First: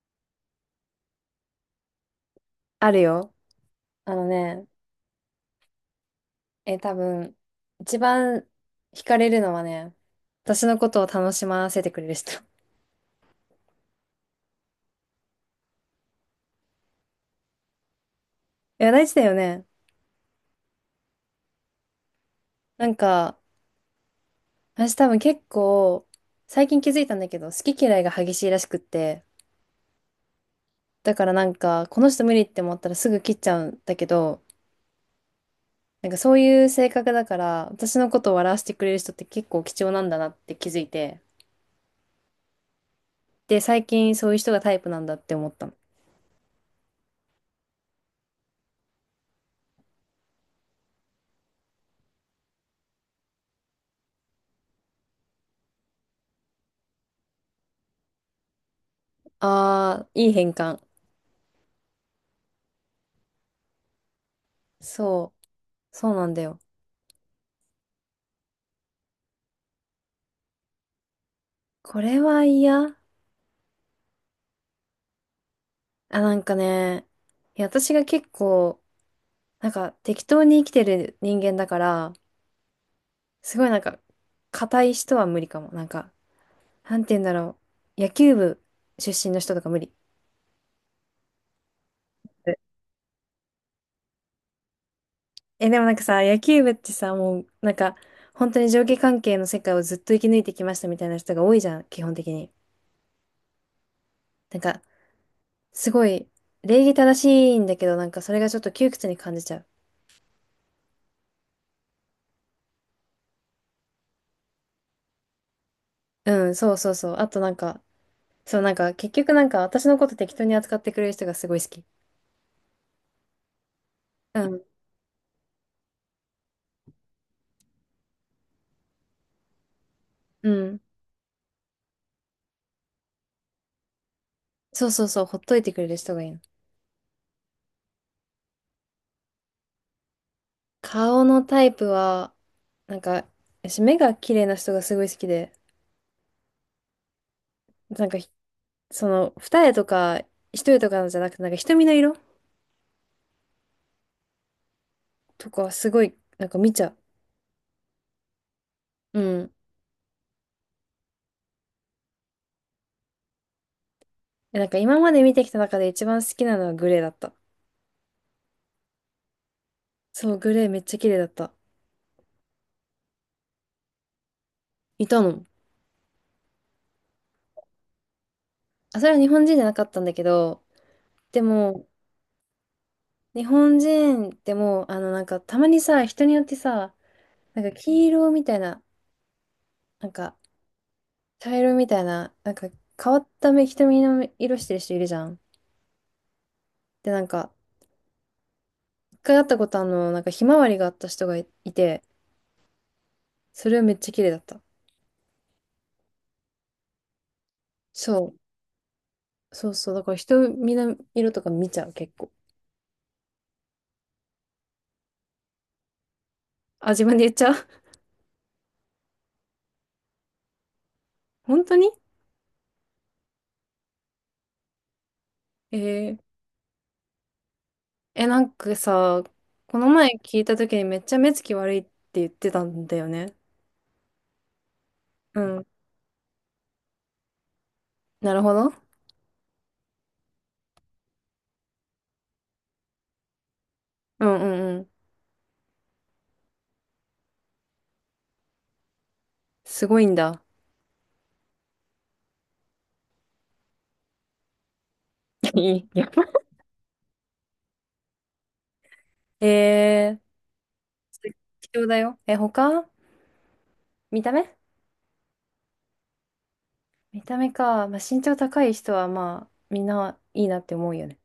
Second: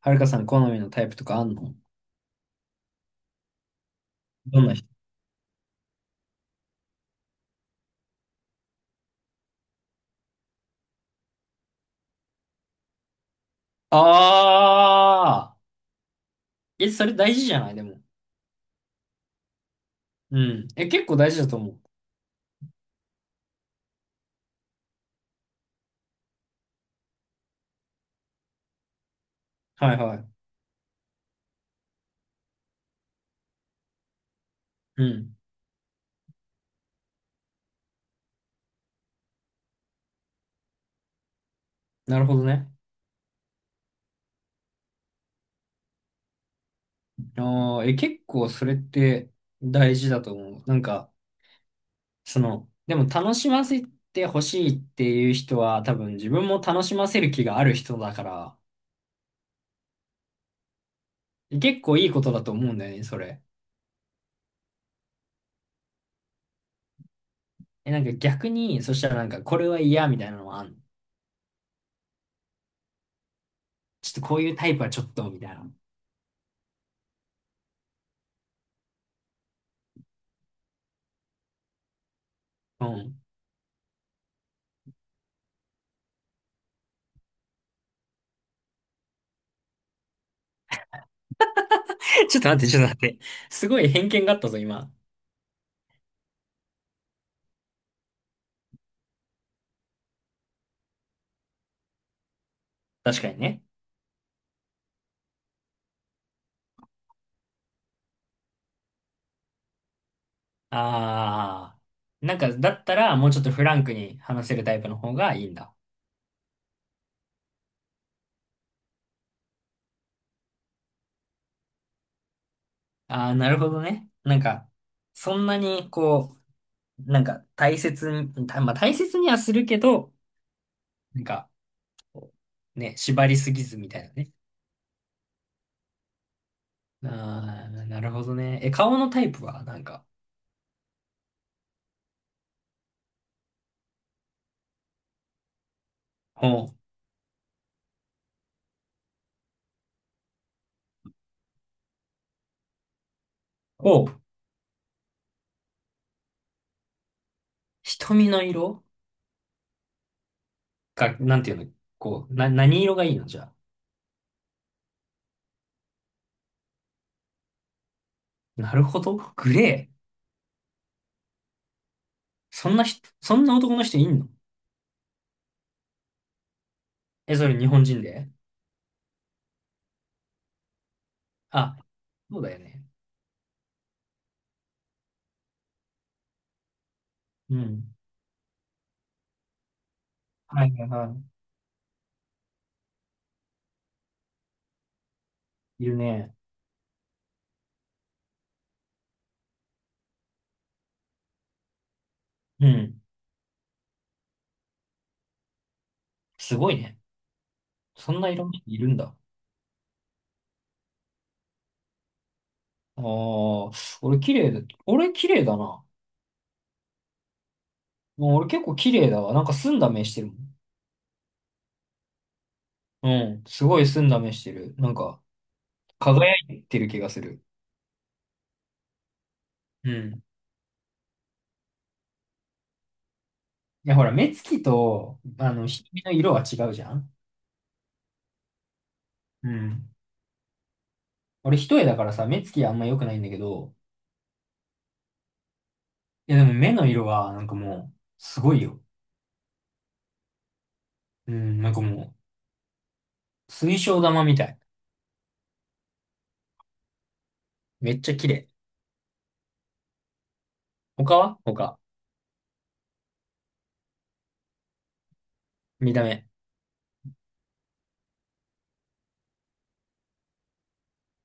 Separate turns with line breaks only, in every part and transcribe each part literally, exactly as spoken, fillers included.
はるかさん好みのタイプとかあんの？ど
あるよ。あのね、
んな人？
え、多分、一番惹かれるのはね、私のことを楽しませてくれる人。い
ああー、え、それ大事じゃない、でも。
や、大事だよね。
うん。え、結構大事だと思う。
なんか、私多分結構、最近気づいたんだけど、好き嫌いが激しいらしくって、
はいはい。
だからなんか、この人無理って思ったらすぐ切っちゃうんだけど、
うん。
なんかそういう性格だから、私のことを笑わせてくれる人って結構貴重なんだなって気づいて、
なるほどね。
で、最近そういう人がタイプなんだって思ったの。
ああ、え、結構それって大事だと思う。なんか、その、でも楽しませてほしいっていう人は多分自分も楽しませる気がある人だから、
あー、いい変換。
え結構いいことだと思うんだよね、それ。
そう、そうなんだよ。
え、なんか逆に、そしたらなんかこれは嫌みたいなのはあんの？
これは嫌。
ちょっとこういうタイプはちょっとみたいな。
あ、なんかね、いや、私が結構、なんか適当に生きてる人間だから、
うん。
すごいなんか、硬い人は無理かも。なんか、なんて言うんだろう。野球部出身の人とか無理。
ちょっと待って、ちょっと待って。すごい偏見があったぞ、今。
え、でもなんかさ、野球部ってさ、もう、なんか、本当に上下関係の世界をずっと生き抜いてきましたみたいな人が多いじゃん、基本的に。
確かにね。
なんか、すごい、礼儀正しいんだけど、なんかそれがちょっと窮屈に感じちゃう。
ああ。なんか、だったら、もうちょっとフランクに話せるタイプの方がいいんだ。
うん、そうそうそう。あとなんか、そう、なんか結局なんか私のこと適当に扱ってくれる人がすごい好き。
ああ、なるほどね。なん
うん。
か、そんなに、こう、なんか、大切に、た、まあ、大切にはするけど、
うん。
なんか、こうね、縛りすぎずみたいなね。
そうそうそう、ほっといてくれる人がいいの。
ああ、なるほどね。え、顔のタイプは、なんか、
顔のタイプは、なんか、私目が綺麗な人がすごい好きで、
ほう、
なんかひ、その、二重とか一重とかのじゃなくて、なんか瞳の色
おう、
とかはすごい、なんか見ちゃ
瞳の色
う。うん。
が、なんていうの、こう、な、何色がいいのじゃあ？
え、なんか今まで見てきた中で一番好きなのはグレーだった。
なるほど。グレー。
そう、グレーめっちゃ綺麗だった。
そんな人、そんな男の人いんの？
いたの。
え、それ日本人で？
あ、それは日本人じゃなかったんだけど、で
あ、
も、
そうだよね。
日本人ってもう、あの、なんか、たまにさ、人によってさ、
う
なんか、
ん。
黄色みたいな、なんか、
はいはいは
茶色みたいな、なんか、変わった目、瞳の色してる人いるじゃん。
い。いるね。
で、なんか、一回会ったことあるの、なんか、ひまわりがあった人がいいて、
うん。
それはめっちゃ綺麗だった。
すごいね。そんな
そ
いろんな人いるんだ。
う、そうそう、だから、瞳の色とか見ちゃう、結構。
ああ、俺綺麗だ。俺綺麗だな。
あ、自分で言っちゃう？
もう俺結構綺麗だわ。なんか澄んだ目してるもん。
本当に？
うん。すごい澄んだ目してる。なんか、
えー、
輝いてる気がする。
え、なんかさ、この
う
前
ん。
聞いた時にめっちゃ目つき悪いって言ってたんだよね。
いや、ほら、目つきと、
う
あ
ん。
の、瞳の色は違うじゃん。
なるほど。
うん。俺一重だからさ、目つきあんま良くないんだけど、
うんうんうん。
いやでも目の色はなんかもう、すごいよ。
すごいんだ。
うん、なんかもう、水晶玉みたい。
いや、
めっちゃ綺麗。
えー、
他は
貴
他。
重だよ。え、他？見た目？
見た目。
見た目か。まあ、身長高い人はまあ、みんないいなって思うよね。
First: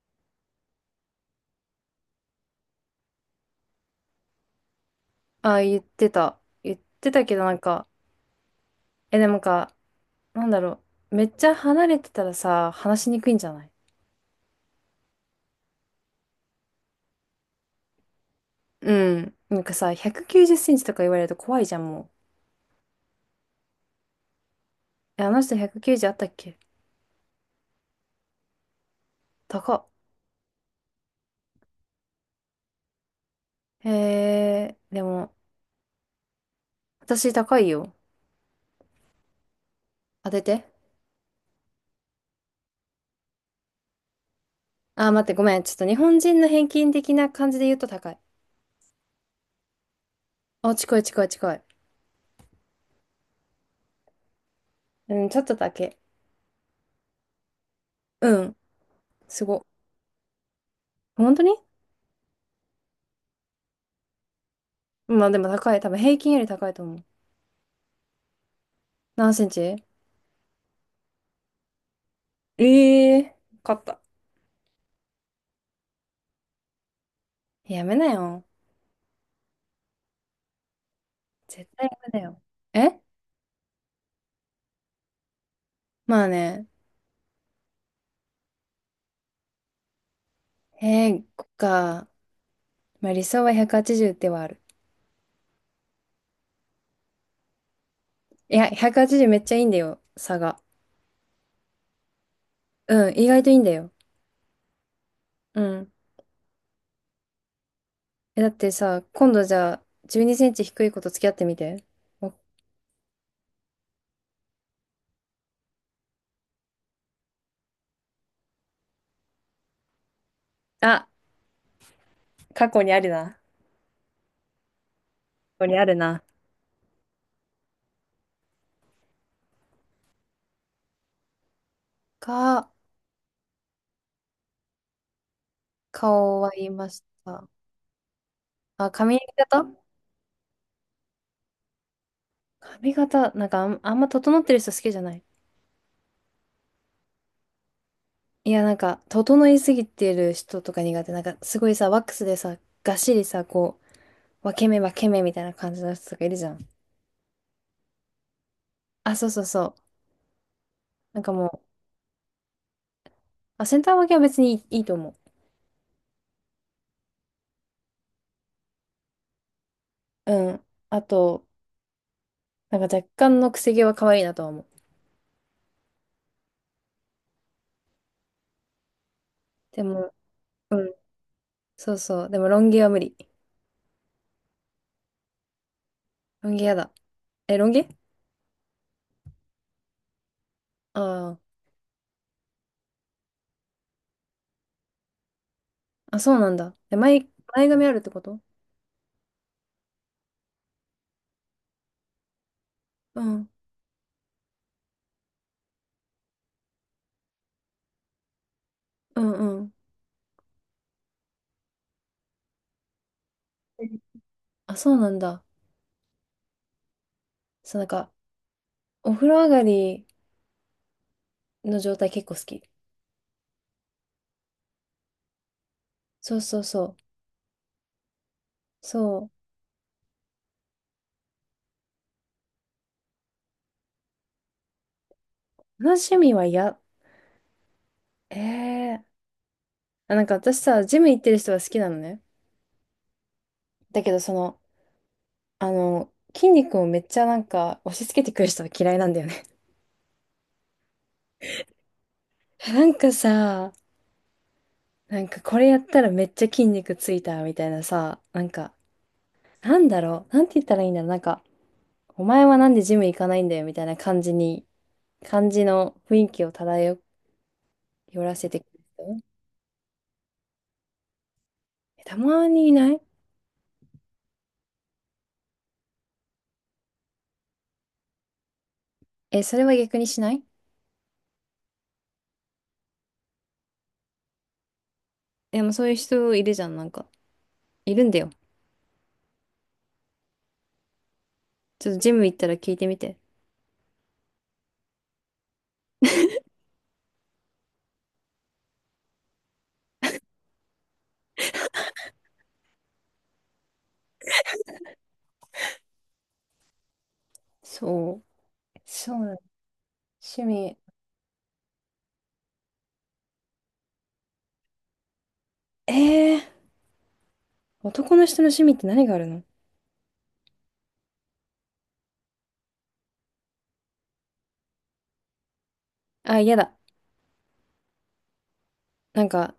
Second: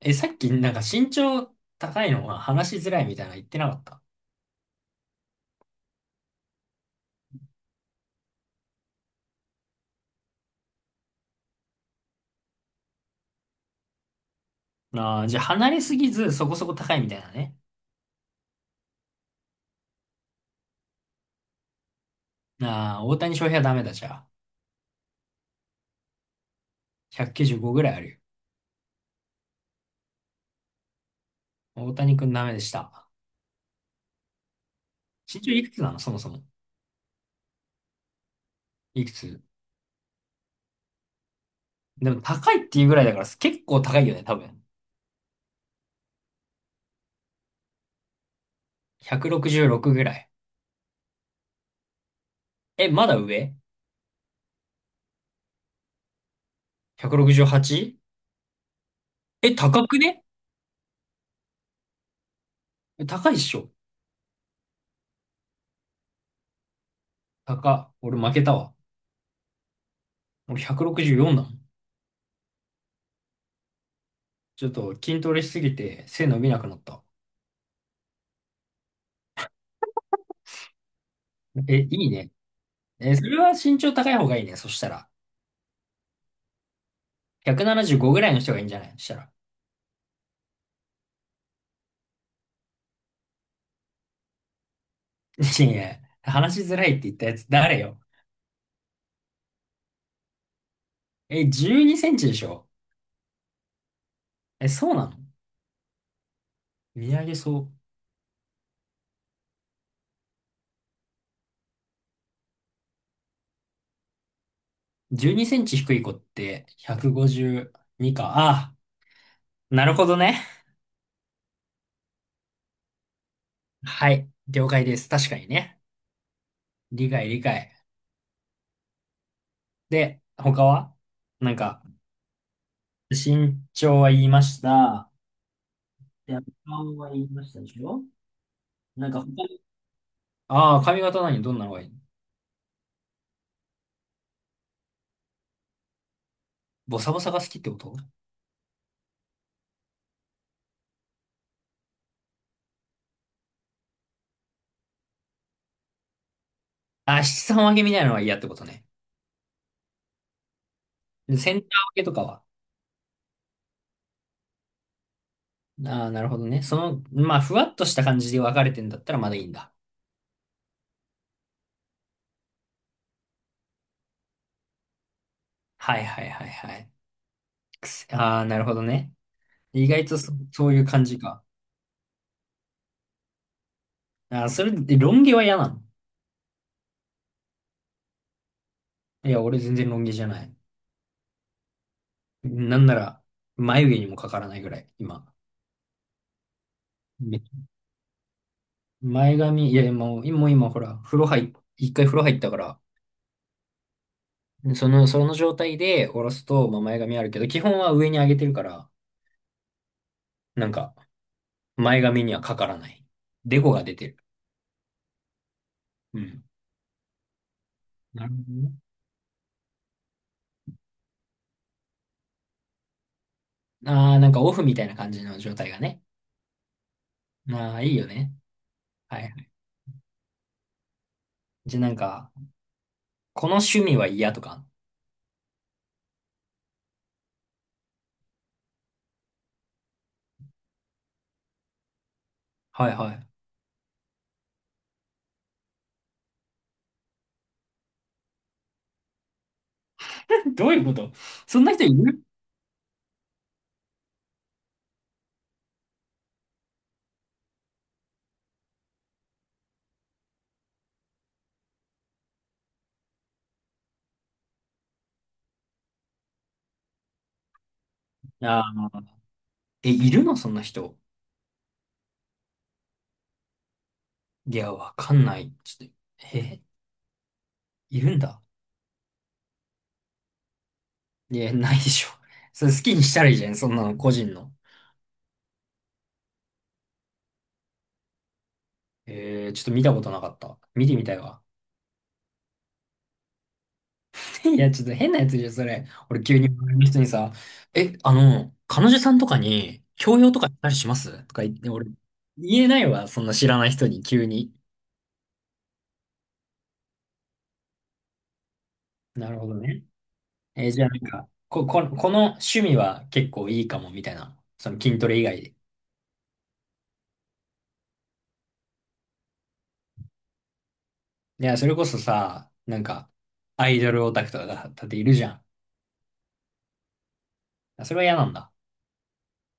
え、さっきなんか身長高いのは話しづらいみたいなの言ってなかった？
あ、言ってた。言ってたけどなんか、え、でもなんか、なんだろう。めっちゃ離れてたらさ、話しにくいんじゃない？
ああー、じゃあ離れすぎずそこそこ高いみたいなね。
うん。なんかさ、ひゃくきゅうじゅっセンチとか言われると怖いじゃん、もう。
ああ、大谷翔平はダメだじゃあ。
え、あの人ひゃくきゅうじゅうあったっけ？
ひゃくきゅうじゅうごぐらいある
高っ。
よ。大谷くんダメでした。
えー、でも、
身長いくつなのそもそも？
私高いよ。
いくつ？
当てて。
でも高いっていうぐらいだから結構高いよね、多分。
あー、待って、ごめん。ちょっと日本人の平均的な感じで言うと高い。
ひゃくろくじゅうろくぐらい。
あ、近い近い近い。
え、まだ上
うん、ちょっとだけ。
?ひゃくろくじゅうはち?
うん、す
え、
ご。
高くね？
本当に？
え、高いっしょ。
まあでも高い。多分平均より高いと思う。
高。俺負けたわ。
何センチ？
俺ひゃくろくじゅうよんだもん。
え、えー、勝った。
ちょっと筋トレしすぎて背伸びなくなった。
やめなよ。絶対
え、
や
いい
めな
ね。
よ。え、
え、それは身長高い方がいいね。そしたら。
まあね。
ひゃくななじゅうごぐらいの人がいいんじゃない？そしたら。
えー、こっか。まあ理想はひゃくはちじゅうではある。
いやい話しづらいって言ったやつ誰よ。
いや、ひゃくはちじゅうめっちゃいいんだよ、差が。
え、じゅうにセンチでしょ？
うん、意外といいんだよ。
え、そうなの？
うん。
見上げそ
え、だってさ、今度じゃあ、じゅうにセンチ低い子と付き合ってみて。お、
う。じゅうにセンチ低い子ってひゃくごじゅうにか。ああ、なるほどね。
あ、過去にあるな。
はい。了解です。確かに
過去に
ね。
あるな。
理解理解。で、他は？なんか、
が、
身長は言いました。で、
顔は言いま
顔
し
は言いま
た。
したでしょ？
あ、
なん
髪
か他に、
型？
ああ、髪型、何どんなのがいいの？
髪型、なんかあん、あんま整ってる人好きじゃない。
ボサボサが好きってこと？
いや、なんか、整いすぎてる人とか苦手。なんか、すごいさ、ワックスでさ、がっしりさ、こう、分け目分け目みたいな感じの人とかいるじゃん。
あ、しちさんわけみたいなのは嫌ってことね。
あ、そうそうそう。なんか
で
も
セ
う、
ンター分けとかは？
あ、センター分けは別にいい、いいと思
ああ、なるほどね。その、まあ、ふわっとした感じで分かれてんだったらまだいいんだ。
う。うん。あと、なんか若干のくせ毛は可愛いなとは思う。
はいはいはいはい。くせああ、なるほどね。
で
意外
も、
とそ、そう
う
いう
ん。
感じか。
そうそう。でも、ロン毛は無理。
ああ、それで、ロン毛は嫌なの？
ロン毛やだ。え、ロン毛？
いや、俺全然ロン毛じゃない。
ああー、
なんなら、眉毛にもかからないぐらい、今。
あ、そうなんだ。え、前、前髪あるってこと？
前髪、いや、もう、今、もう今、ほら、風呂入っ、いっかい風呂入ったから、
うん。
その、その状態で下ろすと、まあ、前髪あるけど、基本は上に上げてるから、
うんうん。
なんか、前髪にはかからない。デコが出てる。
あ、そうなんだ。
うん。
そう、なんか、
なるほどね。
お風呂上がりの状態結構好き。
ああ、なんかオフみたいな感じの状態がね。
そうそうそう。
ああ、いいよね。はいは
そ
い。じゃあなんか、この趣味は嫌とか？
う。同じ趣味はや、え、え、あ、なんか私さ、ジム行ってる人は好きなのね。
はいはい。
だけど、その、あの、筋肉をめっちゃなんか押し付けてくる人は嫌いなんだよね。
どういうこと？そんな人いる？
なんかさ、なんかこれやったらめっちゃ筋肉ついたみたいなさ、なんか、なんだろう、なんて言ったらいいんだろう、なんか、お前はなんでジム行かないんだよみたいな感じに、感じの雰囲気を漂らせてくる
ああ
人。
ー、え、いるの？そんな人。
え、たまにいない？
いや、わかんない。ちょっと、え、いるんだ。
え、それは逆にしない？
いや、ないでしょ。それ好きにしたらいいじゃん、そんなの、個人の。
でもそういう人いるじゃん、なんか。いるんだよ。
えー、ちょっと見たことなかった。見てみたいわ。
ちょっとジム行ったら聞いてみて。
いや、ちょっと変なやつじゃん、それ。俺急に周りの人にさ、え、あの、彼女さんとかに、強要とかしたりしますとか言って、俺、言えないわ、そんな知らない人に、急に。
そう。そう
な
なの。
るほどね。
趣
えーじゃあ
味。
なんか、こ、こ、この趣味は結構いいかも、みたいな。その筋トレ以外で。
えー、男の人の趣味って何があるの？
いや、それこそさ、なんか、アイドルオタクとかだだっているじゃん。
あ、嫌だ。
あそれは嫌なんだ。
なんか、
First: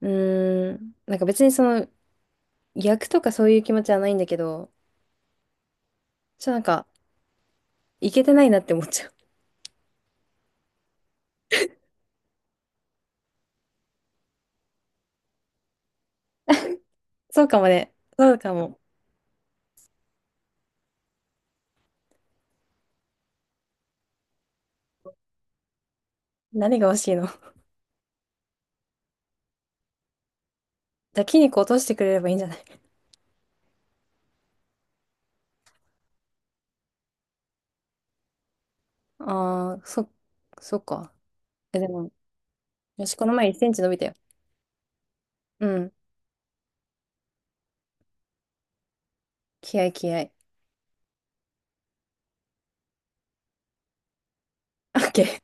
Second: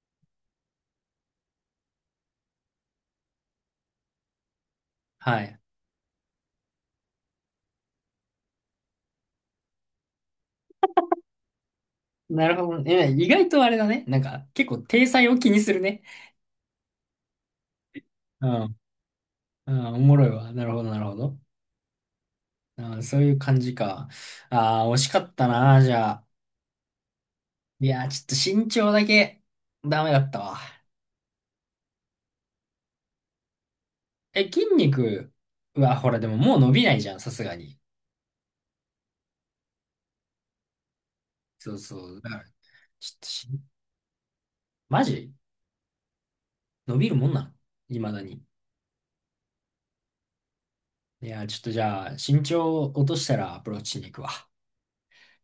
うーん、なんか別にその、逆とかそういう気持ちはないんだけど、
はい。
ちょっとなんか、いけてないなって思っちゃう。
なるほどね。意外とあれだね。なんか、結構、体裁を気にするね。
そうかもね。そう
う
かも。
ん。うん、おもろいわ。なるほど、なるほど。うん、そういう感じか。ああ、惜しかったな、じゃあ。
何が欲しいの？
いやー、ちょっと身長だけ、ダメだったわ。
じゃあ筋肉落としてくれればいいんじゃない？
え、筋肉は、ほら、でももう伸びないじゃん、さすがに。
ああー、そ、そっか。
そ
え、
う
で
そ
も、
う。だから、
よ
ち
し、
ょっ
こ
と
の前
し、
いっセンチ伸びたよ。
マジ
うん。
伸びるもんなの？未だに。
気合い気合い。
いやー、ちょっとじゃあ、身長落としたらアプローチしに行くわ。
オーケー。